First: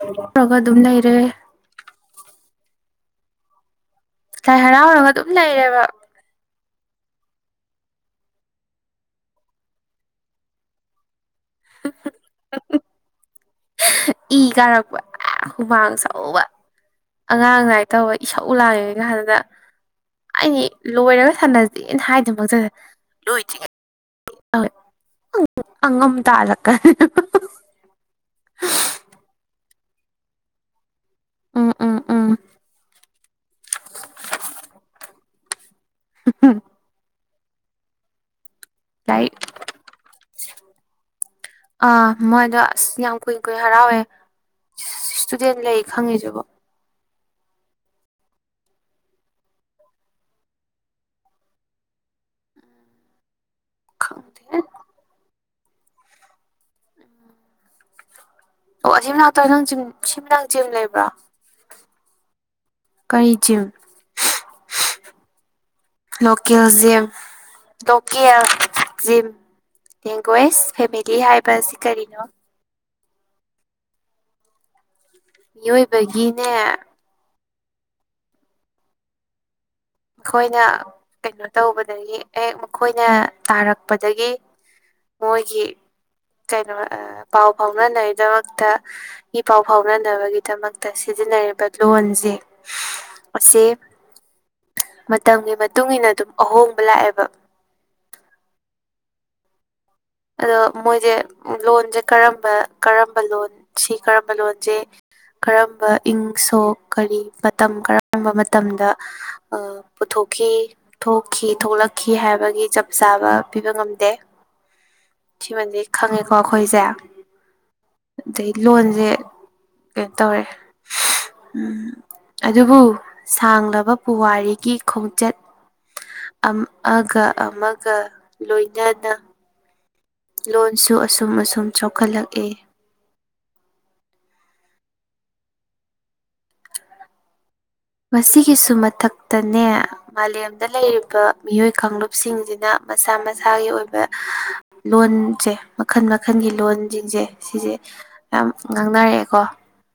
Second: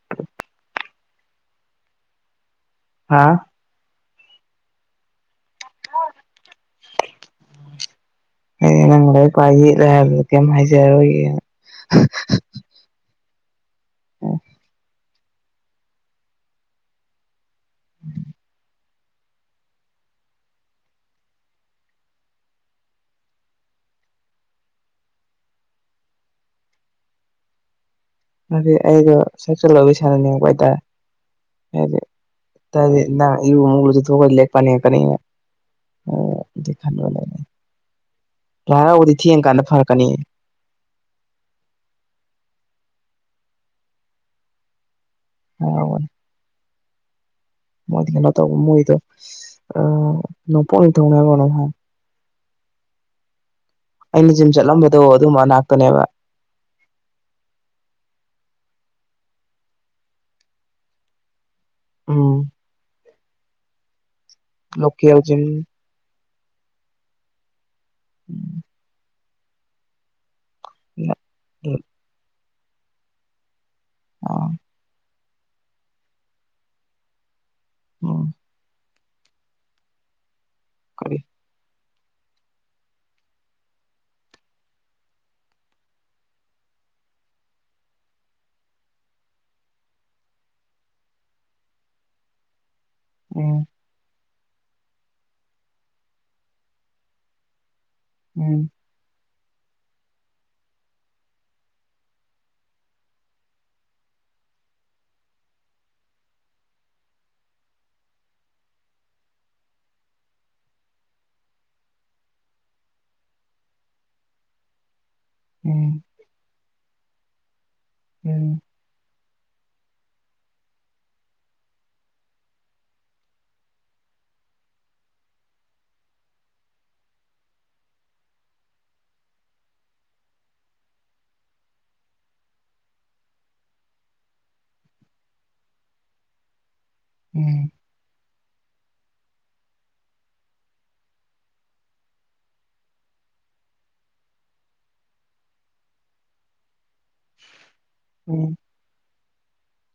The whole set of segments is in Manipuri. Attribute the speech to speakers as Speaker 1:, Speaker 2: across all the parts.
Speaker 1: [unintelligible] ꯑꯗꯨꯝ ꯂꯩꯔꯦ
Speaker 2: ꯍꯥꯥ
Speaker 1: ꯂꯥꯏ ꯍꯔꯥꯎꯔꯒ ꯑꯗꯨꯝ ꯂꯩꯔꯦꯕ
Speaker 2: ꯑꯩ ꯅꯪ ꯂ ꯑꯩ ꯄꯋꯥ ꯌꯦꯠꯂꯦ ꯍꯥꯏ ꯀꯩꯝ ꯍꯥꯏꯖꯔꯣꯏꯒ
Speaker 1: [unintelligible] ꯏ ꯀꯥꯔꯛꯄ ꯍꯨꯃꯥꯡ ꯁꯧꯕ ꯑꯉꯥꯡ ꯉꯥꯏ ꯇꯧꯕ ꯏꯁꯧ ꯂꯥꯡꯉꯦ ꯍꯥꯏꯕꯗ ꯑꯩꯗꯤ ꯂꯣꯏꯔꯒ ꯁꯥꯟꯅꯁꯦꯅ ꯍꯥꯏꯗꯤ ꯃꯇꯗ ꯂꯣꯏꯗ꯭ꯔꯤꯉꯩ ꯑꯉꯝ ꯇꯥꯂꯛꯀ
Speaker 2: ꯍꯥꯏꯗꯤ ꯑꯩꯗꯣ ꯁꯥꯏꯀꯜ ꯁꯥꯟꯅꯅꯤꯡꯉꯛꯄ
Speaker 1: ꯎꯝ ꯎꯝ
Speaker 2: ꯍꯥꯏꯇꯥꯔꯦ
Speaker 1: ꯎꯝ
Speaker 2: ꯍꯥꯏꯗꯤ ꯏꯔꯨ ꯃꯨꯛ ꯂꯨꯖꯊꯣꯛꯈ꯭ꯔꯗꯤ ꯂꯥꯏꯔꯤꯛ ꯄꯅꯤ ꯀꯅꯤ
Speaker 1: [unintelligible]
Speaker 2: ꯂꯥꯏꯔꯥꯎꯕꯗꯤ
Speaker 1: ꯂꯥꯏꯔꯤꯛ
Speaker 2: ꯊꯦꯡ ꯀꯥꯟꯗ ꯐꯔꯛꯀꯅꯤ
Speaker 1: ꯑꯥ ꯃꯣꯏꯗꯣ ꯑꯁ ꯌꯥꯝ ꯀꯨꯏ ꯀꯨꯏ ꯍꯔꯥꯎꯋꯦ ꯏꯁꯇꯨꯗꯦꯟ ꯂꯩ
Speaker 2: ꯍꯔꯥꯎꯕꯅꯤ
Speaker 1: ꯈꯪꯉꯤꯖꯤꯕꯣ
Speaker 2: ꯃꯣꯏꯗꯤ ꯀꯩꯅꯣ ꯇꯧꯕ ꯃꯣꯏꯗꯣ ꯑ ꯅꯣꯡꯄꯣꯛ ꯅꯤꯡꯊꯧꯅꯤ ꯍꯥꯏꯕꯥ ꯀꯩꯅꯣꯝ ꯍꯥꯏ ꯑꯩꯅ
Speaker 1: ꯈꯪꯗꯦ
Speaker 2: ꯖꯤꯝ ꯆꯠꯂꯝꯕꯗꯣ ꯑꯗꯨ ꯃꯅꯥꯛꯇ ꯅꯦꯕ
Speaker 1: ꯑꯣ ꯁꯊꯤꯃꯅꯥꯛꯇꯔꯣ ꯅꯪ ꯖꯤꯝ ꯁꯤꯝꯃꯤꯅꯥꯛ ꯖꯤꯝ ꯂꯩꯕ꯭ꯔꯥ
Speaker 2: ꯎꯝ
Speaker 1: ꯀꯥꯏ chime
Speaker 2: local gym
Speaker 1: local gym ꯗꯣꯀꯦꯜ gym ꯌꯦꯡꯒ꯭ꯋꯦꯁ ꯐꯦꯕꯤꯗꯤ ꯍꯥꯏꯕ ꯑꯁꯤ ꯀꯔꯤꯅꯣ
Speaker 2: ꯑꯥ
Speaker 1: ꯃꯤꯑꯣꯏꯕꯒꯤꯅꯦ
Speaker 2: ꯎꯝ
Speaker 1: ꯈꯣꯏꯅ
Speaker 2: ꯀꯔꯤ
Speaker 1: ꯀꯩꯅꯣ ꯇꯧꯕꯗꯒꯤ ꯑꯦꯛ ꯃꯈꯣꯏꯅ ꯇꯥꯔꯛꯄꯗꯒꯤ ꯃꯣꯏꯒꯤ ꯀꯩꯅꯣ ꯑ ꯄꯥꯎ ꯐꯥꯎꯅꯅꯩ ꯗꯣꯠꯇ ꯏ ꯄꯥꯎ ꯐꯥꯎꯅꯅꯕꯒꯤꯗꯃꯛꯇ ꯁꯤꯖꯤꯟꯅꯔꯤꯕ ꯂꯣꯟꯖꯦ ꯑꯁꯤ
Speaker 2: ꯎꯝ
Speaker 1: ꯃꯇꯝꯒꯤ ꯃꯇꯨꯡ ꯏꯟꯅ ꯑꯗꯨꯝ ꯑꯍꯣꯡꯕ ꯂꯥꯛꯑꯦꯕ
Speaker 2: ꯎꯝ
Speaker 1: ꯑꯗꯣ ꯃꯣꯏꯖꯦ ꯑꯝ ꯂꯣꯟꯖꯦ ꯀꯔꯝꯕ ꯀꯔꯝꯕ ꯂꯣꯟ ꯁꯤ ꯀꯔꯝꯕ ꯂꯣꯟꯖꯦ ꯀꯔꯝꯕ ꯏꯪ ꯁꯣꯛ ꯀꯔꯤ ꯃꯇꯝ ꯀꯔꯝꯕ ꯃꯇꯝꯗ ꯑ ꯄꯨꯊꯣꯛꯈꯤ ꯊꯣꯛꯈꯤ ꯊꯣꯛꯂꯛꯈꯤ ꯍꯥꯏꯕꯒꯤ ꯆꯞ ꯆꯥꯕ ꯄꯤꯕ ꯉꯝꯗꯦ
Speaker 2: ꯎꯝ
Speaker 1: ꯁꯤꯃꯗꯤ
Speaker 2: ꯎꯝ
Speaker 1: ꯈꯪꯉꯦꯀꯣ ꯑꯈꯣꯏꯖꯦ ꯑꯗꯩ
Speaker 2: ꯎꯝ
Speaker 1: ꯂꯣꯟꯖꯦ ꯀꯩꯟ ꯇꯧꯔꯦ ꯎꯝ ꯑꯗꯨꯕꯨ ꯁꯥꯡꯂꯕ ꯄꯨꯋꯥꯔꯤꯒꯤ ꯈꯣꯡꯆꯠ ꯑꯝꯑꯒ ꯑꯃꯒ ꯂꯣꯏꯅꯅ ꯂꯣꯟꯁꯨ ꯑꯁꯨꯝ ꯑꯁꯨꯝ ꯆꯥꯎꯈꯠꯂꯛꯑꯦ
Speaker 2: ꯎꯝ
Speaker 1: ꯃꯁꯤꯒꯤꯁꯨ ꯃꯊꯛꯇꯅꯦ ꯃꯥꯂꯦꯝꯗ ꯂꯩꯔꯤꯕ ꯃꯤꯑꯣꯏ ꯀꯥꯡꯂꯨꯞꯁꯤꯡꯖꯤꯅ ꯃꯁꯥ ꯃꯁꯥꯒꯤ ꯑꯣꯏꯕ ꯂꯣꯟꯖꯦ ꯃꯈꯟ ꯃꯈꯟꯒꯤ ꯂꯣꯟ ꯖꯤꯡꯖꯦ ꯁꯤꯖꯦ ꯌꯥꯝ
Speaker 2: ꯎꯝ
Speaker 1: ꯉꯥꯡꯅꯔꯛꯑꯦꯀꯣ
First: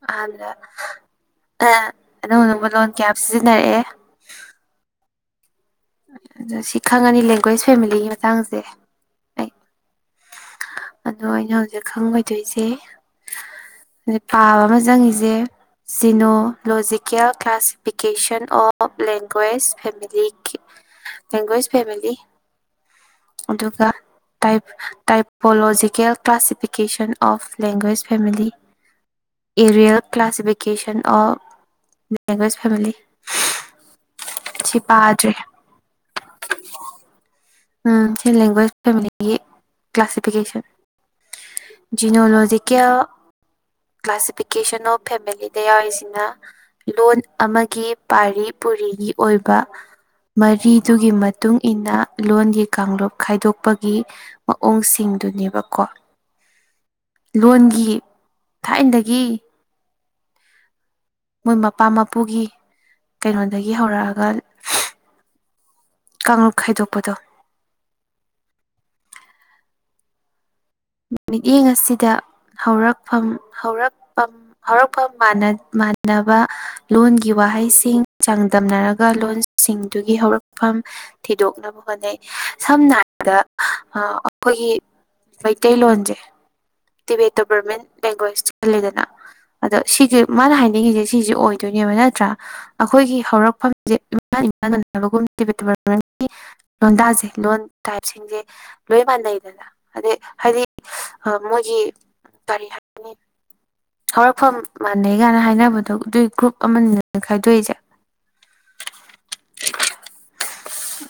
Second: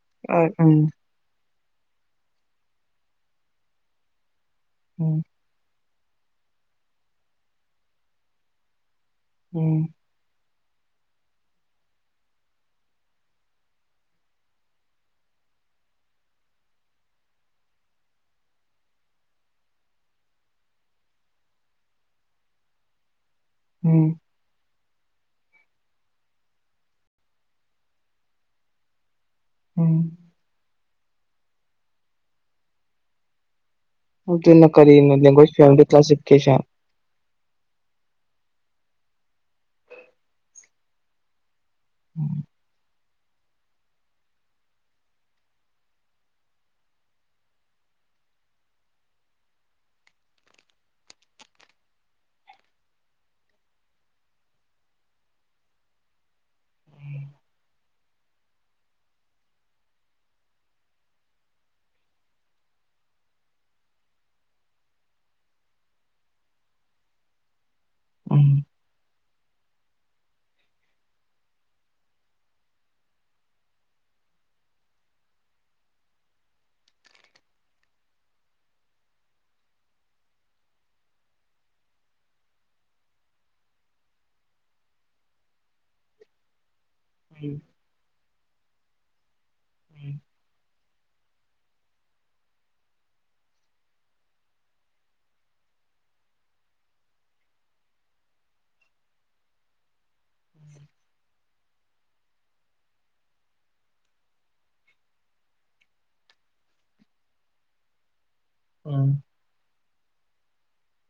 Speaker 1: ꯑꯍꯥꯟꯕꯗ
Speaker 2: ꯎꯝ
Speaker 1: ꯑ ꯑꯅꯧ ꯑꯅꯧꯕ ꯂꯣꯟ ꯀꯌꯥꯝ ꯁꯤꯖꯤꯟꯅꯔꯛꯑꯦ
Speaker 2: ꯎꯝ
Speaker 1: ꯑꯗꯣ ꯁꯤ ꯈꯪꯉꯅꯤ ꯂꯦꯡꯒ꯭ꯋꯦꯁ ꯐꯦꯃꯤꯂꯤꯒꯤ ꯃꯇꯥꯡꯁꯦ ꯑꯩ
Speaker 2: ꯎꯝ
Speaker 1: ꯑꯗꯣ ꯑꯩꯅ ꯍꯧꯖꯤꯛ ꯈꯪꯉꯣꯏꯗꯣꯏꯁꯦ ꯍꯗ ꯄꯥꯕ ꯑꯃ ꯆꯪꯉꯤꯖꯦ genealogical classification of languages family ꯀꯤ ꯂꯦꯡꯒ꯭ꯋꯦꯁ ꯐꯦꯃꯤꯂꯤ ꯑꯗꯨꯒ
Speaker 2: um
Speaker 1: type type ꯄꯣꯂꯣꯖꯤꯀꯦꯜ classification of languages family areal
Speaker 2: um
Speaker 1: classification of languages family
Speaker 2: ꯑꯗꯨꯅ
Speaker 1: ꯁꯤ
Speaker 2: ꯀꯔꯤꯅꯣ
Speaker 1: ꯄꯥꯗ꯭ꯔꯦ
Speaker 2: ꯂꯦꯡꯒ꯭ꯋꯦꯁ ꯐꯦꯃꯂꯤ ꯀ꯭ꯂꯥꯁꯤꯐꯤꯀꯦꯁꯟ
Speaker 1: ꯎꯝ ꯁꯤ ꯂꯦꯡꯒ꯭ꯋꯦꯖ ꯐꯦꯃꯤꯂꯤꯒꯤ ꯀ꯭ꯂꯥꯁꯤꯐꯤꯀꯦꯁꯟ ꯖꯤꯅꯣꯂꯣꯖꯤꯀꯦꯜ ꯀ꯭ꯂꯥꯁꯤꯐꯤꯀꯦꯁꯟ ꯑꯣꯐ ꯐꯦꯃꯤꯂꯤꯗ ꯌꯥꯎꯔꯤꯖꯤꯅ ꯂꯣꯟ ꯑꯃꯒꯤ ꯄꯥꯔꯤ ꯄꯨꯔꯤꯒꯤ ꯑꯣꯏꯕ ꯃꯔꯤꯗꯨꯒꯤ ꯃꯇꯨꯡ ꯏꯟꯅ ꯂꯣꯟꯒꯤ ꯀꯥꯡꯂꯨꯞ ꯈꯥꯏꯗꯣꯛꯄꯒꯤ ꯃꯑꯣꯡꯁꯤꯡꯗꯨꯅꯦꯕꯀꯣ ꯂꯣꯟꯒꯤ ꯊꯥꯏꯟꯗꯒꯤ ꯃꯣꯏ ꯃꯄꯥ ꯃꯄꯨꯒꯤ ꯀꯩꯅꯣꯗꯒꯤ ꯍꯧꯔꯛꯑꯒꯜ ꯀꯥꯡꯂꯨꯞ ꯈꯥꯏꯗꯣꯛꯄꯗꯣ
Speaker 2: ꯎꯝ
Speaker 1: ꯃꯤꯠꯌꯦꯡ ꯑꯁꯤꯗ ꯍꯧꯔꯛꯐꯝ ꯍꯧꯔꯛꯄꯝ ꯍꯧꯔꯛꯐꯝ ꯃꯥꯟꯅ ꯃꯥꯟꯅꯕ ꯂꯣꯟꯒꯤ ꯋꯥꯍꯩꯁꯤꯡ ꯆꯥꯡꯗꯝꯅꯔꯒ ꯂꯣꯟꯁꯤꯡꯗꯨꯒꯤ ꯍꯧꯔꯛꯐꯝ ꯊꯤꯗꯣꯛꯅꯕ ꯍꯣꯠꯅꯩ ꯁꯝꯅ ꯍꯥꯏꯔꯕꯗ ꯑꯈꯣꯏꯒꯤ ꯃꯩꯇꯩꯂꯣꯟꯖꯦ ꯇꯤꯕꯦ ꯇꯣ ꯕꯔꯃꯦꯟ ꯂꯦꯡꯒ꯭ꯋꯦꯁ ꯆꯜꯂꯦꯗꯅ꯫ ꯑꯗꯣ ꯁꯤꯖꯦ ꯃꯥꯅ ꯍꯥꯏꯅꯤꯡꯉꯤꯁꯦ ꯁꯤꯖꯦ ꯑꯣꯏꯗꯣꯏꯅꯦꯕ ꯅꯠꯇ꯭ꯔꯥ ꯑꯈꯣꯏꯒꯤ ꯍꯧꯔꯛꯐꯝꯖꯦ ꯏꯃꯥ ꯏꯃꯟ ꯃꯅꯥꯕꯒꯨꯝ [unintelligible] ꯂꯣꯟꯗꯖꯦꯂꯣꯟ ꯇꯥꯏꯞꯁꯤꯡꯁꯦ ꯂꯣꯏ ꯃꯥꯟꯅꯩꯗꯅ ꯑꯗꯩ ꯍꯥꯏꯗꯤ ꯃꯣꯏꯒꯤ ꯀꯔꯤ ꯍꯥꯏ ꯍꯧꯔꯛꯐꯝ ꯃꯥꯟꯅꯩ ꯒꯥꯏꯅ ꯍꯥꯏꯅꯕꯗꯣ ꯑꯗꯨꯏ ꯒ꯭ꯔꯨꯞ ꯑꯃꯅꯤꯅ ꯈꯥꯏꯗꯣꯛꯏꯖꯦ
Speaker 2: ꯎꯝ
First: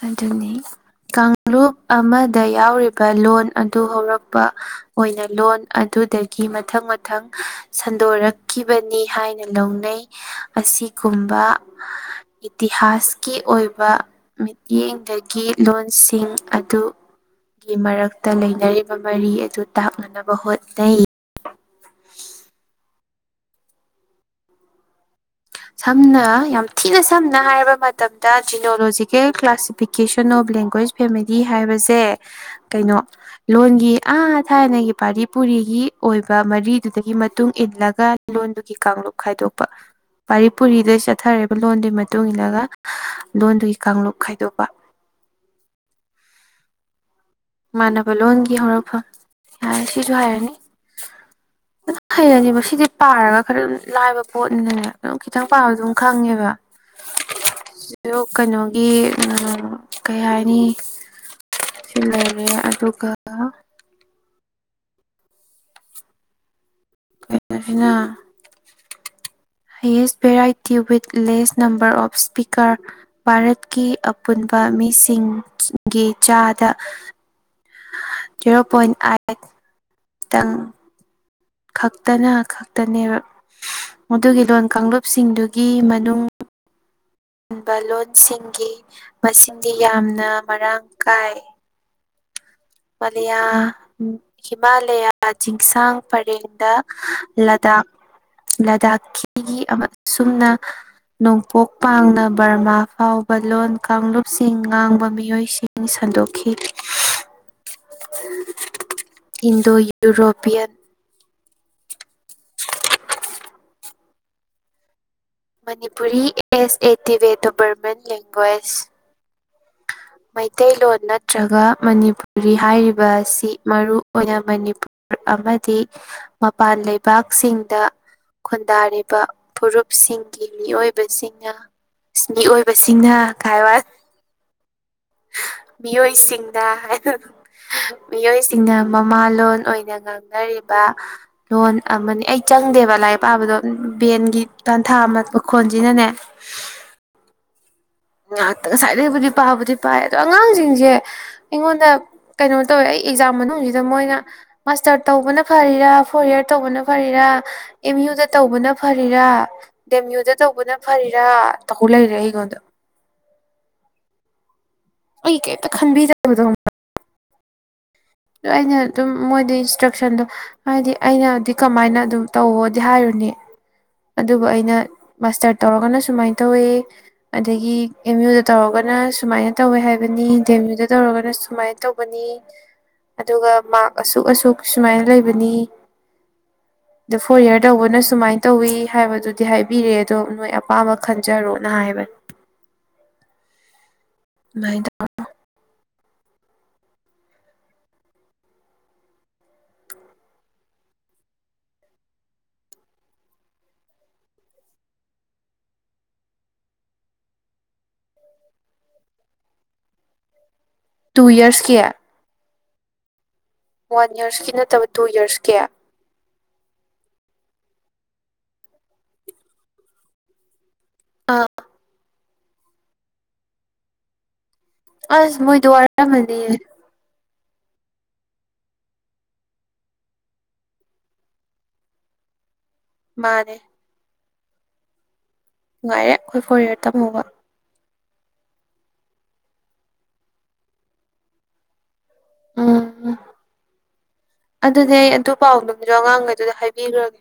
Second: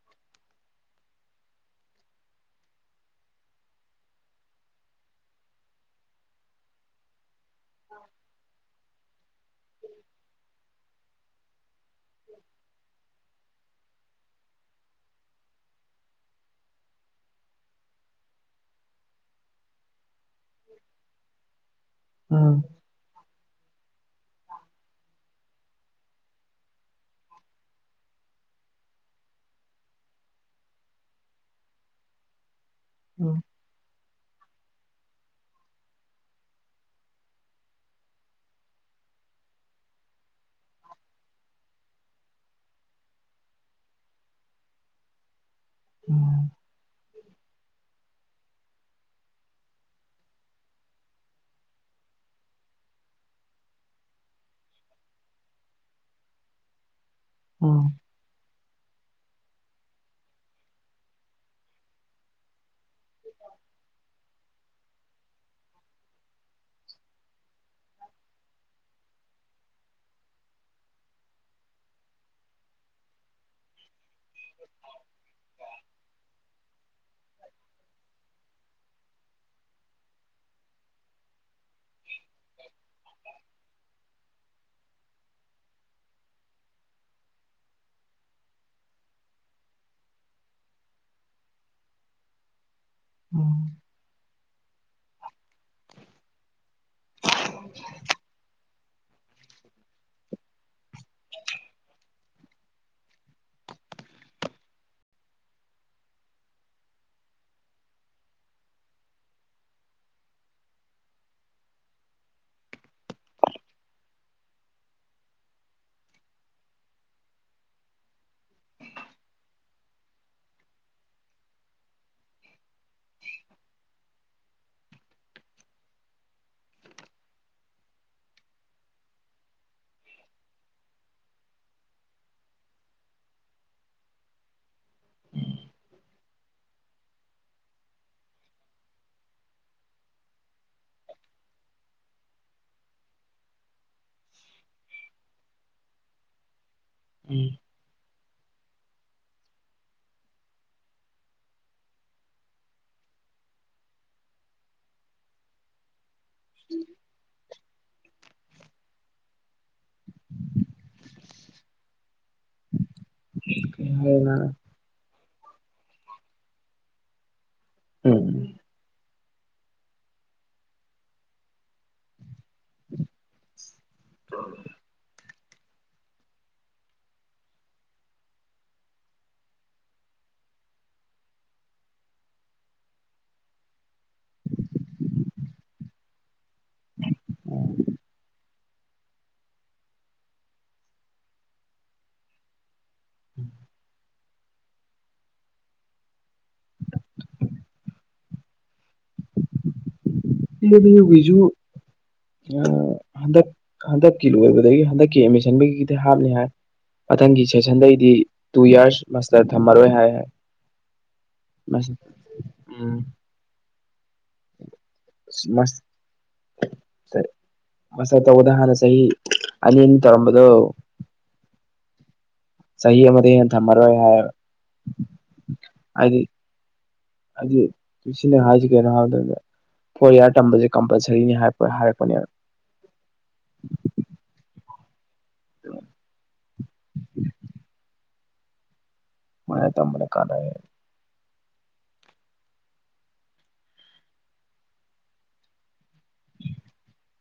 Speaker 1: ꯑꯗꯨꯅꯤ ꯀꯥꯡꯂꯨꯞ ꯑꯃꯗ ꯌꯥꯎꯔꯤꯕ ꯂꯣꯟ ꯑꯗꯨ ꯍꯧꯔꯛꯄ ꯑꯣꯏꯅ ꯂꯣꯟ ꯑꯗꯨꯗꯒꯤ ꯃꯊꯪ ꯃꯊꯪ ꯁꯟꯗꯣꯔꯛꯈꯤꯕꯅꯤ ꯍꯥꯏꯅ ꯂꯧꯅꯩ ꯑꯁꯤꯒꯨꯝꯕ ꯏꯇꯤꯍꯥꯁꯀꯤ ꯑꯣꯏꯕ ꯃꯤꯠꯌꯦꯡꯗꯒꯤ ꯂꯣꯟꯁꯤꯡ ꯑꯗꯨ ꯒꯤ ꯃꯔꯛꯇ ꯂꯩꯅꯔꯤꯕ ꯃꯔꯤ ꯑꯗꯨ ꯇꯥꯛꯅꯅꯕ ꯍꯣꯠꯅꯩ꯫
Speaker 2: ꯑꯝ
Speaker 1: ꯁꯝꯅ ꯌꯥꯝ ꯊꯤꯅ ꯁꯝꯅ ꯍꯥꯏꯔꯕ ꯃꯇꯝꯗ ꯖꯤꯅꯣꯂꯣꯖꯤꯀꯦꯜ ꯀ꯭ꯂꯥꯁꯤꯐꯤꯀꯦꯁꯟ ꯑꯣꯐ ꯂꯦꯡꯒ꯭ꯋꯦꯁ ꯐꯦꯃꯤꯗꯤ ꯍꯥꯏꯕꯁꯦ ꯀꯩꯅꯣ
Speaker 2: ꯎꯝ
Speaker 1: ꯂꯣꯟꯒꯤ ꯑꯥ ꯊꯥꯏꯅꯒꯤ ꯄꯥꯔꯤ ꯄꯨꯔꯤꯒꯤ ꯑꯣꯏꯕ ꯃꯔꯤꯗꯨꯗꯒꯤ ꯃꯇꯨꯡ ꯏꯜꯂꯒ ꯂꯣꯟꯗꯨꯒꯤ ꯀꯥꯡꯂꯨꯞ ꯈꯥꯏꯗꯣꯛꯄ꯫ ꯄꯥꯔꯤ ꯄꯨꯔꯤꯗꯩ ꯆꯠꯊꯔꯤꯕ ꯂꯣꯟꯗꯨꯒꯤ ꯃꯇꯨꯡ ꯏꯜꯂꯒ ꯂꯣꯟꯗꯨꯒꯤ ꯀꯥꯡꯂꯨꯞ ꯈꯥꯏꯗꯣꯛꯄ꯫
Speaker 2: ꯎꯝ
Speaker 1: ꯃꯥꯟꯅꯕ ꯂꯣꯟꯒꯤ ꯍꯧꯔꯛꯐꯝ ꯌꯥꯔꯦ ꯁꯤꯁꯨ ꯍꯥꯏꯔꯅꯤ꯫
Speaker 2: [inaudible]
Speaker 1: ꯑꯗꯨꯝ ꯍꯩꯔꯅꯦꯕ ꯁꯤꯗꯤ ꯄꯥꯔꯒ ꯈꯔ ꯑꯗꯨꯝ ꯂꯥꯏꯕ ꯄꯣꯠꯅꯤꯅꯦ ꯑꯗꯨꯝ ꯈꯤꯇꯪ ꯄꯥꯕꯗꯨ ꯑꯗꯨꯝ ꯈꯪꯉꯦꯕ꯫
Speaker 2: ꯎꯝ
Speaker 1: [unintelligible] ꯀꯩꯅꯣꯒꯤ ꯀꯩ ꯍꯥꯏꯅꯤ ꯁꯤ ꯂꯩ ꯑꯗꯨꯒ ꯀꯩꯅꯣꯁꯤꯅ꯫ Highest variety with less number of speaker ꯚꯥꯔꯠꯀꯤ ꯄꯨꯟꯕ ꯃꯤꯁꯤꯡꯒꯤ ꯆꯥꯗ ꯖꯦꯔꯣ ꯄꯣꯏꯟ ꯑꯥꯏꯠ꯫ ꯇꯪ ꯈꯛꯇꯅ ꯈꯛꯇꯅꯦꯕ꯫ ꯃꯗꯨꯒꯤ ꯂꯣꯟ ꯀꯥꯡꯂꯨꯞꯁꯤꯡꯗꯨꯒꯤ ꯃꯅꯨꯡ ꯑꯟꯕ ꯂꯣꯟꯁꯤꯡꯒꯤ ꯃꯁꯤꯡꯗꯤ ꯌꯥꯝꯅ ꯃꯔꯥꯡ ꯀꯥꯏ꯫ ꯃꯂꯤꯌꯥ ꯍꯤꯃꯥꯂꯌꯥ ꯆꯤꯡꯁꯥꯡ ꯄꯔꯦꯡꯗ ꯂꯗꯥꯛ ꯂꯥꯗꯥꯛꯀꯤꯒꯤ ꯑꯁꯨꯝꯅ ꯅꯣꯡꯄꯣꯛ ꯄꯥꯡꯅ ꯕꯔꯃꯥ ꯐꯥꯎꯕ ꯂꯣꯟ ꯀꯥꯡꯂꯨꯞꯁꯤꯡ ꯉꯥꯡꯕ ꯃꯤꯑꯣꯏꯁꯤꯡ ꯁꯟꯗꯣꯛꯈꯤ꯫ Indo European Manipuri as a ꯇꯤꯚꯦ ꯇꯣ ꯕꯔꯃꯟ ꯂꯦꯡꯒ꯭ꯋꯦꯁ꯫ ꯃꯩꯇꯩꯂꯣꯟ ꯅꯠꯇ꯭ꯔꯒ ꯃꯅꯤꯄꯨꯔꯤ ꯍꯥꯏꯔꯤꯕ ꯑꯁꯤ ꯃꯔꯨꯏ ꯑꯣꯏꯅ ꯃꯅꯤꯄꯨꯔ ꯑꯃꯗꯤ ꯃꯄꯥꯟ ꯂꯩꯕꯥꯛꯁꯤꯡꯗ ꯈꯨꯟꯗꯥꯔꯤꯕ ꯐꯨꯔꯨꯞꯁꯤꯡꯒꯤ ꯃꯤꯑꯣꯏꯕꯁꯤꯡꯅ ꯃꯤꯑꯣꯏꯕꯁꯤꯡꯅ ꯀꯥꯏꯋꯥꯏ꯫ ꯃꯤꯑꯣꯏꯁꯤꯡꯗ ꯃꯤꯑꯣꯏꯁꯤꯡꯅ ꯃꯃꯥꯂꯣꯟ ꯑꯣꯏꯅ ꯉꯥꯡꯅꯔꯤꯕ ꯂꯣꯟ ꯑꯃꯅꯤ ꯑꯩ ꯆꯪꯗꯦꯕ ꯂꯥꯏꯔꯤꯛ ꯄꯥꯕꯗꯣ ꯕꯦꯟꯒꯤ ꯇꯥꯟꯊꯥ ꯑꯃ ꯃꯈꯣꯟꯁꯤꯅꯅꯦ
Speaker 2: ꯎꯝ
Speaker 1: ꯉꯍꯥꯛꯇ ꯉꯁꯥꯏꯗꯒꯤꯕꯨꯗꯤ ꯄꯥꯕꯨꯗꯤ ꯄꯥꯏ ꯑꯗꯣ ꯑꯉꯥꯡꯁꯤꯡꯁꯦ ꯑꯩꯉꯣꯟꯗ ꯀꯩꯅꯣ ꯇꯧꯋꯦ ꯑꯩ ꯑꯦꯛꯖꯥꯝ ꯃꯅꯨꯡꯁꯤꯗ ꯃꯣꯏꯅ ꯃꯥꯁꯇꯔ ꯇꯧꯕꯅ ꯐꯔꯤꯔꯥ ꯐꯣꯔꯤꯌꯔ ꯇꯧꯕꯅ ꯐꯔꯤꯔꯥ ꯑꯦꯝ ꯌꯨꯗ ꯇꯧꯕꯅ ꯐꯔꯤꯔꯥ ꯗꯦꯝ ꯌꯨꯗ ꯇꯧꯕꯅ ꯐꯔꯤꯔꯥ ꯇꯧ ꯂꯩꯔꯦ ꯑꯩꯉꯣꯟꯗ
Speaker 2: ꯍꯅ
Speaker 1: ꯑꯩ ꯀꯩꯇ ꯈꯟꯕꯤꯖꯕꯗꯣ
Speaker 2: ꯎꯝ
Speaker 1: ꯑ ꯑꯩꯅ ꯑꯗꯨꯝ ꯃꯣꯏꯗ ꯏꯟꯁꯇ꯭ꯔꯛꯁꯟꯗꯣ ꯍꯥꯏꯗꯤ ꯑꯩꯅꯗꯤ ꯀꯃꯥꯏꯅ ꯑꯗꯨꯝ ꯇꯧꯋꯣꯗꯤ ꯍꯥꯏꯔꯨꯅꯦ ꯑꯗꯨꯕꯨ ꯑꯩꯅ ꯃꯥꯁꯇꯔ ꯇꯧꯔꯒꯅ ꯁꯨꯃꯥꯏꯅ ꯇꯧꯋꯤ ꯑꯗꯒꯤ ꯑꯦꯝ ꯌꯨꯗ ꯇꯧꯔꯒꯅ ꯁꯨꯃꯥꯏꯅ ꯇꯧꯋꯦ ꯍꯥꯏꯕꯅꯤ ꯗꯤ ꯑꯦꯝ ꯌꯨꯗ ꯇꯧꯔꯒꯅ ꯁꯨꯃꯥꯏꯅ ꯇꯧ ꯑꯗꯨꯒ ꯃꯥꯛ ꯑꯁꯨꯛ ꯑꯁꯨꯛ ꯁꯨꯃꯥꯏꯅ ꯂꯩꯕꯅꯤ ꯑꯗꯣ ꯐꯣꯔ ꯏꯌꯥꯔ ꯇꯧꯕꯅ ꯁꯨꯃꯥꯏꯅ ꯇꯧꯋꯤ ꯍꯥꯏꯕꯗꯨꯗꯤ ꯍꯥꯏꯕꯤꯔꯦ ꯑꯗꯣ ꯅꯣꯏ ꯑꯄꯥꯝꯕ ꯈꯟꯖꯔꯣꯅ ꯍꯥꯏꯕꯅꯦ
Speaker 2: ꯎꯝ
Speaker 1: ꯗ
Speaker 2: ꯏ ꯕꯤꯖꯨ ꯍꯟꯗꯛ ꯍꯟꯗꯛꯀꯤ ꯂꯣꯏꯕꯗꯒꯤ ꯍꯟꯗꯛꯀꯤ ꯑꯦꯠꯃꯤꯁꯟꯕꯒꯤꯗꯤ ꯍꯥꯞꯅꯤ ꯍꯥꯏ ꯃꯊꯪꯒꯤ ꯁꯦꯁꯟꯗꯩꯗꯤ ꯇꯨ ꯌꯔꯁ ꯃꯥꯁꯇꯔ ꯊꯝꯃꯔꯣꯏ ꯍꯥꯏ
Speaker 1: ꯇꯨ ꯏꯔꯁꯀꯤ
Speaker 2: ꯎꯝ
Speaker 1: ꯋꯥꯟ ꯏ ꯌꯔꯁꯀꯤ ꯅꯠꯇꯕ ꯇꯨ ꯌꯔꯁꯀꯤ
Speaker 2: ꯃꯁ ꯃꯁꯠꯇ ꯎꯗꯥꯍꯔꯅ ꯁꯍꯤ ꯑꯅꯤꯅ ꯇꯧꯔꯝꯕꯗꯨꯣ
Speaker 1: ꯑꯥ
Speaker 2: ꯁꯍꯤ ꯃ ꯊꯃꯔꯑꯣ ꯍꯥꯏ
Speaker 1: ꯑꯁ ꯃꯣꯏꯗ ꯋꯥꯔꯝꯃꯅꯤ
Speaker 2: ꯍꯥꯏꯗꯤꯁꯤꯅꯦ ꯍꯥꯏꯁꯤ ꯀꯩꯅꯣ ꯍꯥꯏꯕ ꯃꯇꯝꯗ ꯐꯣꯔ ꯏꯌꯥꯔ ꯇꯝꯕꯁꯦ ꯀꯝꯄꯜꯁꯔꯤꯅꯤ ꯍꯥꯏ ꯍꯥꯏꯔꯛꯄꯅꯦꯕ
Speaker 1: ꯃꯥꯅꯦꯦ ꯅꯨꯡꯉꯥꯏꯔꯦ ꯑꯩꯈꯣꯏ ꯀꯣꯔꯤꯌꯔ ꯇꯝꯃꯨꯕ
Speaker 2: ꯃ ꯇ ꯃꯅ ꯀꯥꯟꯅ
Speaker 1: ꯎꯝ ꯑꯗꯨꯗꯤ ꯑꯩ ꯑꯗꯨ ꯄꯥꯎꯗꯝꯁꯨ ꯑꯉꯥꯡꯈꯩꯗꯨꯗ ꯍꯥꯏꯕꯤꯈ꯭ꯔꯒꯦ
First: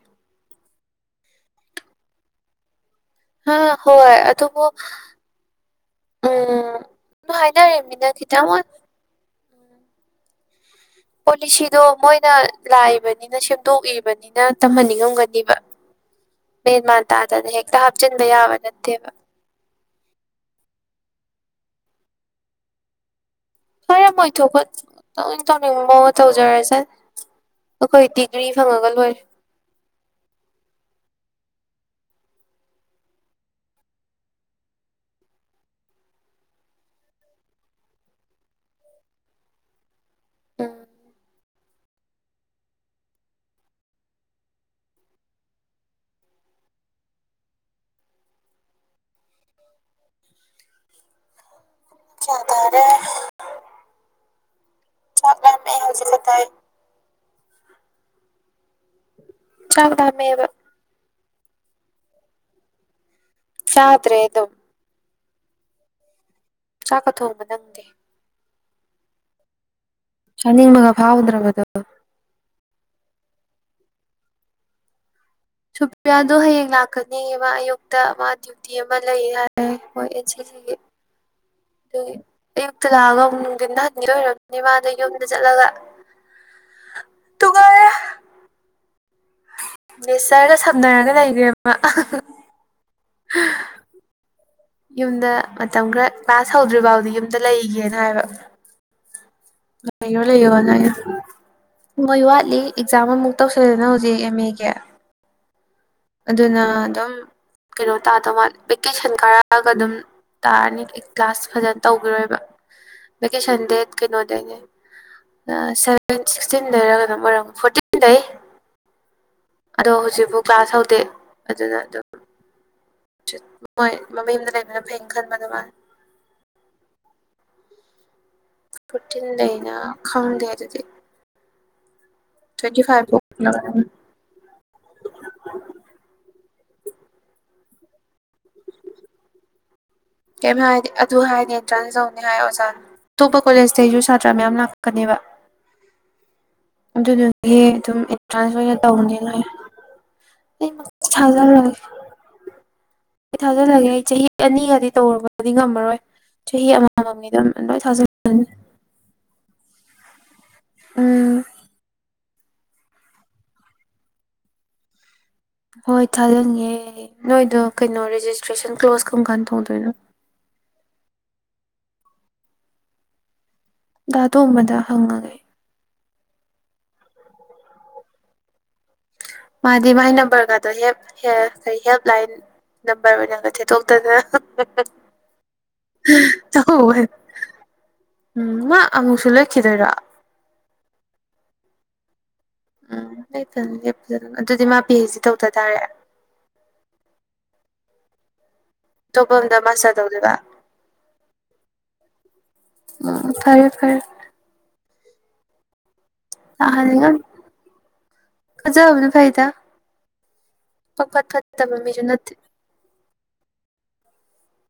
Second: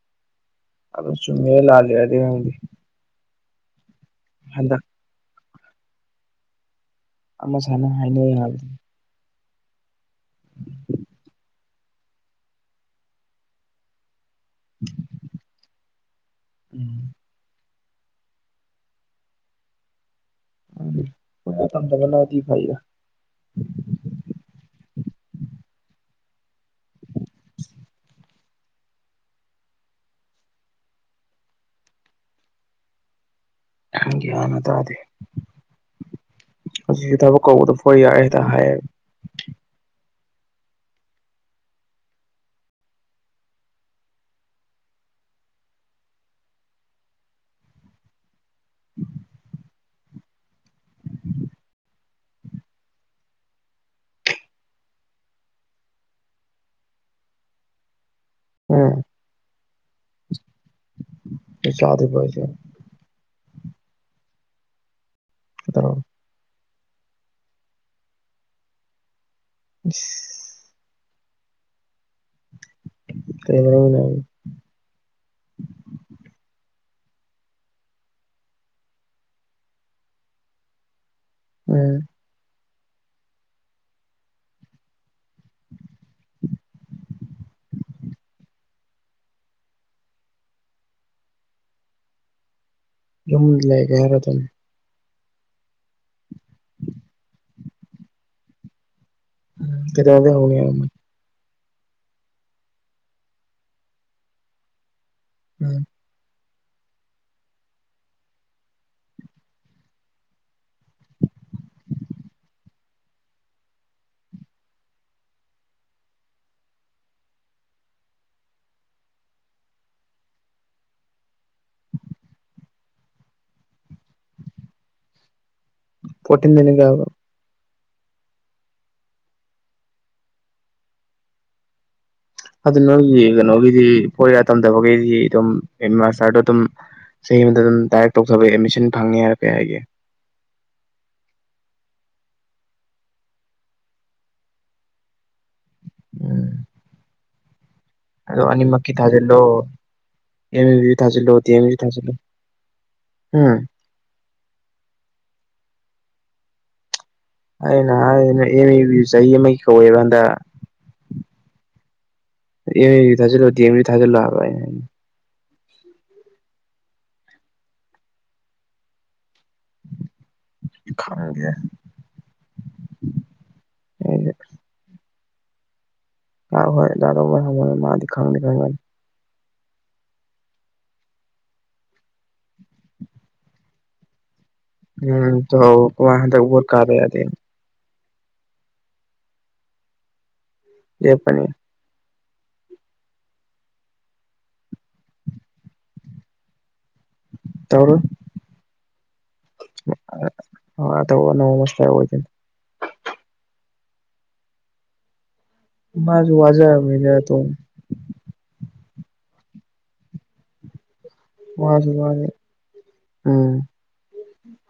Speaker 2: ꯑꯗꯨꯗꯣ ꯆꯨꯝꯃꯦ ꯂꯥꯜꯂꯤ ꯍꯥꯏꯗꯤꯗꯤ
Speaker 1: ꯍ ꯍꯣꯏ ꯑꯣꯕꯨ
Speaker 2: ꯍꯟꯗꯛ
Speaker 1: ꯎꯝ ꯍ
Speaker 2: ꯑꯃ
Speaker 1: ꯍꯥꯏꯅ
Speaker 2: ꯁꯥꯅ
Speaker 1: ꯔꯦꯃꯤꯅꯥ ꯈꯈꯤ
Speaker 2: ꯍꯥꯏꯅꯩ
Speaker 1: ꯇꯃꯣ
Speaker 2: ꯍꯥꯏꯕꯗꯤ
Speaker 1: ꯄꯣꯂꯤꯁꯤꯗꯣ ꯃꯣꯏꯅ ꯂꯥꯛꯏꯕꯅꯤꯅ ꯁꯦꯝꯗꯣꯛꯏꯕꯅꯤꯅ ꯩꯅ ꯇꯝꯍꯟꯅꯤꯡꯉꯝꯒꯅꯤꯕ ꯃꯦꯟꯃꯥꯔ
Speaker 2: ꯎꯝ
Speaker 1: ꯇꯥꯗꯅ ꯍꯦꯛꯇ ꯍꯥꯞꯆꯤꯟꯕ ꯌꯥꯕ ꯅꯠꯇꯦꯕ
Speaker 2: ꯎꯝ ꯊꯝꯗꯕꯅꯗꯤ ꯐꯥꯏ
Speaker 1: ꯍꯣꯏꯔ ꯃꯣꯏꯊꯄ ꯇꯧꯅꯤꯡꯕ ꯇꯧꯖꯔꯁꯦ ꯑꯩꯈꯣꯏ ꯗꯤꯒ꯭ꯔꯤ ꯐꯪꯉꯒ ꯂꯣꯏꯔꯦ
Speaker 2: ꯅ ꯇꯗꯦ ꯍꯧꯛꯁꯨ ꯊꯕꯛ ꯀꯧꯕꯗ ꯐ ꯌꯥꯔꯦ ꯍꯦꯗ ꯍꯥꯏꯌꯦ
Speaker 1: ꯎꯝ
Speaker 2: ꯎꯝ
Speaker 1: ꯇꯔꯦ [unintelligible]
Speaker 2: ꯎꯝ
Speaker 1: ꯆꯥꯎꯗꯥꯝꯕ
Speaker 2: ꯆꯗ ꯐꯣꯏꯁꯦ
Speaker 1: ꯁꯥꯇ꯭ꯔꯦ ꯑꯗꯨ
Speaker 2: [unintelligible]
Speaker 1: ꯆꯥꯛꯀ ꯊꯣꯡꯕ ꯅꯪꯗꯦ
Speaker 2: ꯎ
Speaker 1: ꯁꯅꯤ ꯔꯒꯥ ꯐꯥꯎꯗ꯭ꯔꯕ ꯑꯗꯨ
Speaker 2: [unintelligible]
Speaker 1: ꯁꯨꯄꯌꯥꯗꯣ ꯍꯌꯦꯡ ꯂꯥꯛꯀꯅꯤꯕ ꯑꯌꯨꯛꯇ ꯋꯥꯗꯤ ꯇꯤ ꯑꯃ ꯂꯩ ꯍꯥꯏ ꯁꯤꯁꯤꯒꯤ
Speaker 2: ꯎꯝ
Speaker 1: ꯑꯗꯨꯒꯤ ꯑꯌꯨꯛꯇ ꯂꯥꯛꯑꯒ ꯑꯃꯨꯛ ꯅꯨꯡꯊꯤꯟ ꯅꯍꯟꯒꯤ ꯑꯣꯏꯔꯕꯅꯤ ꯃꯥꯗ ꯌꯨꯝꯗ ꯆꯠꯂꯒ ꯅꯨꯡꯉꯥꯏꯔꯦ
Speaker 2: [inaudible]
Speaker 1: ꯅꯦꯆꯔꯒ ꯁꯝꯅꯔꯒ ꯂꯩꯈꯦꯕ
Speaker 2: ꯌꯨꯝ ꯂꯩꯒꯦ ꯍꯥꯏꯔ ꯑꯗꯨꯝ
Speaker 1: ꯌꯨꯝꯗ ꯃꯇꯝ ꯈꯔ ꯀ꯭ꯂꯥꯁ ꯍꯧꯗ꯭ꯔꯤ ꯐꯥꯎꯗꯤ ꯌꯨꯝꯗ ꯂꯩꯒꯦꯅ ꯍꯥꯏꯕ
Speaker 2: ꯎꯝ ꯀꯩꯗꯧꯉꯩꯗꯩ
Speaker 1: ꯂꯩ
Speaker 2: ꯍꯧꯅꯤ ꯍꯥꯏꯔꯝꯕꯅꯤ
Speaker 1: ꯌꯩ ꯃꯣꯏ ꯋꯥꯠꯂꯤ ꯑꯦꯛꯖꯥꯝ ꯑꯃꯃꯨꯛ ꯇꯧꯁꯜꯂꯦꯗꯅ ꯍꯧꯖꯤꯛ ꯑꯦꯝ ꯑꯦꯒꯤ
Speaker 2: [inaudible]
Speaker 1: ꯑꯗꯨꯅ ꯑꯗꯨꯝ ꯀꯩꯅꯣ ꯇꯥꯗ ꯃꯥ ꯚꯦꯀꯦꯁꯟ ꯀꯥꯔꯛꯑꯒ ꯑꯗꯨꯝ ꯇꯥꯔꯅꯤ ꯀ꯭ꯂꯥꯁ ꯐꯖꯅ ꯇꯧꯈꯤꯔꯣꯏꯕ ꯚꯦꯀꯦꯁꯟ ꯗꯦ ꯀꯩꯅꯣ ꯑꯗꯩꯅꯦ ꯁꯚꯦꯟ ꯁꯤꯛꯁꯇꯤꯟ ꯂꯩꯔꯒꯅ ꯃꯔꯔꯝ ꯐꯣꯔꯇꯤꯟꯗꯩ ꯑꯗꯣ ꯍꯧꯖꯤꯛꯐꯥꯎ ꯀ꯭ꯂꯥꯁ ꯍꯧꯗꯦ ꯑꯗꯨꯅ ꯑꯗꯨꯝ ꯃꯣꯏ ꯃꯃꯤ ꯑꯃꯗ ꯂꯩꯕꯅ ꯐꯩꯩꯅ ꯈꯟꯕ ꯑꯗꯨ ꯃꯥ
Speaker 2: ꯄꯣꯤꯟꯗꯒꯕꯣ
Speaker 1: ꯄꯣꯇꯤꯟ ꯂꯩꯅ ꯈꯪꯗꯦ ꯑꯗꯨꯗꯤ
Speaker 2: ꯑꯗꯨ
Speaker 1: ꯇ꯭ꯋꯦꯟꯇꯤ ꯐꯥꯏꯚ
Speaker 2: ꯅꯣꯏꯒꯤ
Speaker 1: ꯐꯥꯎ
Speaker 2: ꯀꯩꯅꯣꯒꯤꯗꯤ ꯐꯣꯔꯤꯌꯥꯥ ꯇꯝꯗꯕꯈꯩꯗꯤ ꯑꯗꯨꯝ ꯃꯥꯁꯇꯔꯗꯣ ꯑꯗꯨꯝ ꯆꯍꯤ ꯑꯃꯗ ꯑꯗꯨꯝ ꯗꯥꯏꯔꯦꯛ ꯇꯧꯊꯕ ꯑꯦꯗꯃꯤꯁꯟ ꯐꯪꯅꯤꯦ ꯍꯥꯏꯔ ꯀꯩ ꯍꯥꯏꯒꯦ
Speaker 1: ꯀꯩꯝ ꯍꯥꯏꯗꯦ ꯑꯗꯨ ꯍꯥꯏꯗꯤꯦ ꯑꯦꯟꯇ꯭ꯔꯥꯟꯁ ꯇꯧꯅꯤ ꯍꯥꯏ ꯑꯣꯖꯥꯅ ꯑꯇꯣꯞꯄꯥ ꯀꯣꯂꯦꯖꯇꯩꯁꯨ ꯁꯥꯇ꯭ꯔ ꯃꯌꯥꯝ ꯂꯥꯛꯀꯅꯦꯕ
Speaker 2: ꯎꯝ
Speaker 1: ꯑꯗꯨꯗꯨꯗꯤ ꯑꯗꯨꯝ
Speaker 2: ꯑꯗꯣ
Speaker 1: ꯑꯦꯟꯇ꯭ꯔꯥꯟꯁ ꯑꯣꯏꯅ
Speaker 2: ꯑꯅꯤꯃꯛꯀꯤ
Speaker 1: ꯇꯧꯅꯤ
Speaker 2: ꯊꯥꯖꯤꯜꯂꯣ
Speaker 1: ꯅꯣꯏ
Speaker 2: ꯑꯦꯝ
Speaker 1: ꯑꯩ
Speaker 2: ꯌꯨ ꯊꯥꯖꯤꯜꯂꯣ ꯗꯤ ꯑꯦꯝ
Speaker 1: ꯊꯥꯖꯈꯒꯦ
Speaker 2: ꯌꯨ ꯊꯥꯖꯤꯜꯂꯣ
Speaker 1: ꯑꯩ
Speaker 2: ꯎꯝ
Speaker 1: ꯊꯥꯖꯜꯂꯒꯦ ꯑꯩ ꯆꯍꯤ ꯑꯅꯤꯒꯗꯤ ꯇꯧꯔꯨꯕꯗꯤ ꯉꯝꯃꯔꯣꯏ ꯆꯍꯤ ꯑꯃꯃꯝ
Speaker 2: ꯑꯩꯅ ꯍꯥꯏꯩꯅ ꯑꯦꯝ ꯏꯕꯤ ꯆꯍꯤ ꯑꯃꯒꯤ ꯀꯧꯏꯦꯕꯟꯗ
Speaker 1: ꯎꯝ
Speaker 2: ꯌ ꯏ ꯒꯤ ꯇꯥꯖꯦꯂꯩ ꯗꯃ ꯒꯤ ꯇꯥꯖꯦꯂꯣ ꯍꯥꯏꯕ
Speaker 1: ꯍꯣꯏ ꯊꯥꯖꯟꯒꯦ ꯅꯣꯏꯗꯣ ꯀꯩꯅꯣ ꯔꯦꯖꯤꯁꯇ꯭ꯔꯦꯁꯟ ꯀ꯭ꯂꯣꯁ ꯀꯝ ꯀꯥꯟ ꯇꯣꯡꯗꯣꯏꯅꯣ
Speaker 2: ꯈꯥꯥꯡꯒꯦ
Speaker 1: ꯗ
Speaker 2: ꯑꯩꯁꯦ
Speaker 1: ꯇꯣꯝꯕꯗ ꯍꯪꯉꯒꯦ
Speaker 2: ꯍ ꯍꯣꯏ ꯌꯥꯗꯧꯕ ꯃꯥꯗꯤ ꯈꯪꯅꯤ ꯈꯪꯒꯅꯤ
Speaker 1: ꯃꯥꯗꯤ ꯃꯥꯥꯏ ꯅꯝꯕꯔꯒꯗꯣ ꯍꯦꯞ ꯀꯔꯤ ꯍꯦꯜꯞ ꯂꯥꯏꯟ ꯅꯝꯕꯔ ꯑꯣꯏꯅꯒ ꯊꯦꯠꯇꯣꯛꯇꯗꯅ
Speaker 2: ꯎꯝ ꯋꯥ ꯇ ꯎꯣꯔꯀꯥꯕ
Speaker 1: ꯇꯧꯋꯦ
Speaker 2: ꯌꯥꯗ
Speaker 1: ꯎꯝ ꯃꯥ ꯑꯃꯨꯛꯁꯨ ꯂꯩꯈꯤꯗꯣꯏꯔ
Speaker 2: ꯌꯦꯄꯅꯤ
Speaker 1: ꯎꯝ ꯂꯦꯞ ꯐꯅ ꯂꯦꯞꯄꯤ ꯑꯗꯨꯗꯤ ꯃꯥ ꯄꯤ ꯑꯩꯆ ꯗꯤ ꯇꯧꯗ ꯇꯥꯔꯦ
Speaker 2: ꯇꯧꯔ
Speaker 1: ꯑꯇꯣꯞꯐꯝꯗ ꯃꯥꯁꯇꯔ ꯇꯧꯗꯣꯏꯕ
Speaker 2: ꯑꯆꯧꯕ ꯑꯅꯧꯕ ꯃꯁꯇꯔ ꯑꯣꯏꯗꯣꯏꯅꯤ
Speaker 1: ꯎꯝ ꯐꯔꯦ ꯐꯔꯦ
Speaker 2: ꯃꯥꯁꯨ ꯋꯥꯖꯥ ꯃ ꯌꯥ ꯇ
Speaker 1: ꯀꯖꯗ ꯐꯥꯏꯗ ꯐꯇ ꯐꯇ ꯐꯇ
Speaker 2: ꯋꯥꯁꯨ
Speaker 1: ꯃꯤꯁꯨ
Speaker 2: ꯋꯥꯔꯦ
Speaker 1: ꯅꯠꯇꯦ
Speaker 2: ꯎꯝ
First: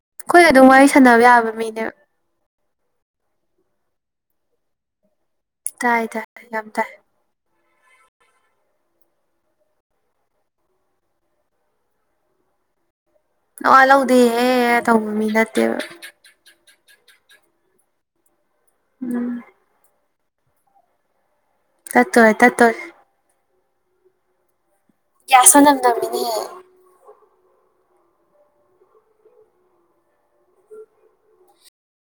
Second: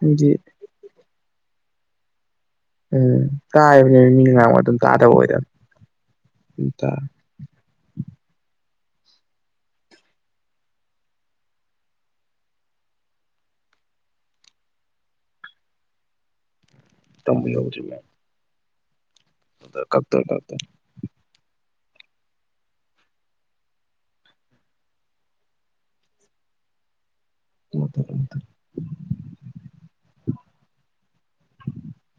Speaker 2: ꯃꯤꯗꯤ
Speaker 1: ꯑꯗꯨꯝ ꯋꯥꯏꯁ ꯁꯥꯟꯅꯕ ꯌꯥꯕ ꯃꯤꯅꯦ
Speaker 2: ꯎꯝ ꯀꯥꯏꯕꯅꯦ ꯃꯤ ꯉ ꯑꯗꯨꯝ ꯇꯥꯗꯕ ꯑꯣꯏꯗ
Speaker 1: ꯇꯥꯏ ꯇꯥꯏ ꯌꯥꯝ ꯇꯥꯏ ꯑ ꯂꯧꯗꯦꯍꯦ ꯇꯧꯕ ꯃꯤ ꯅꯠꯇꯦꯕ
Speaker 2: ꯌꯧꯖ
Speaker 1: ꯎꯝ
Speaker 2: ꯎ ꯀꯛꯇ ꯀꯇ
Speaker 1: ꯇꯠꯇꯣꯏ ꯇꯠꯇꯣꯏ ꯌꯥꯁ ꯅꯗꯃꯤꯅꯤꯍ
Speaker 2: [inaudible]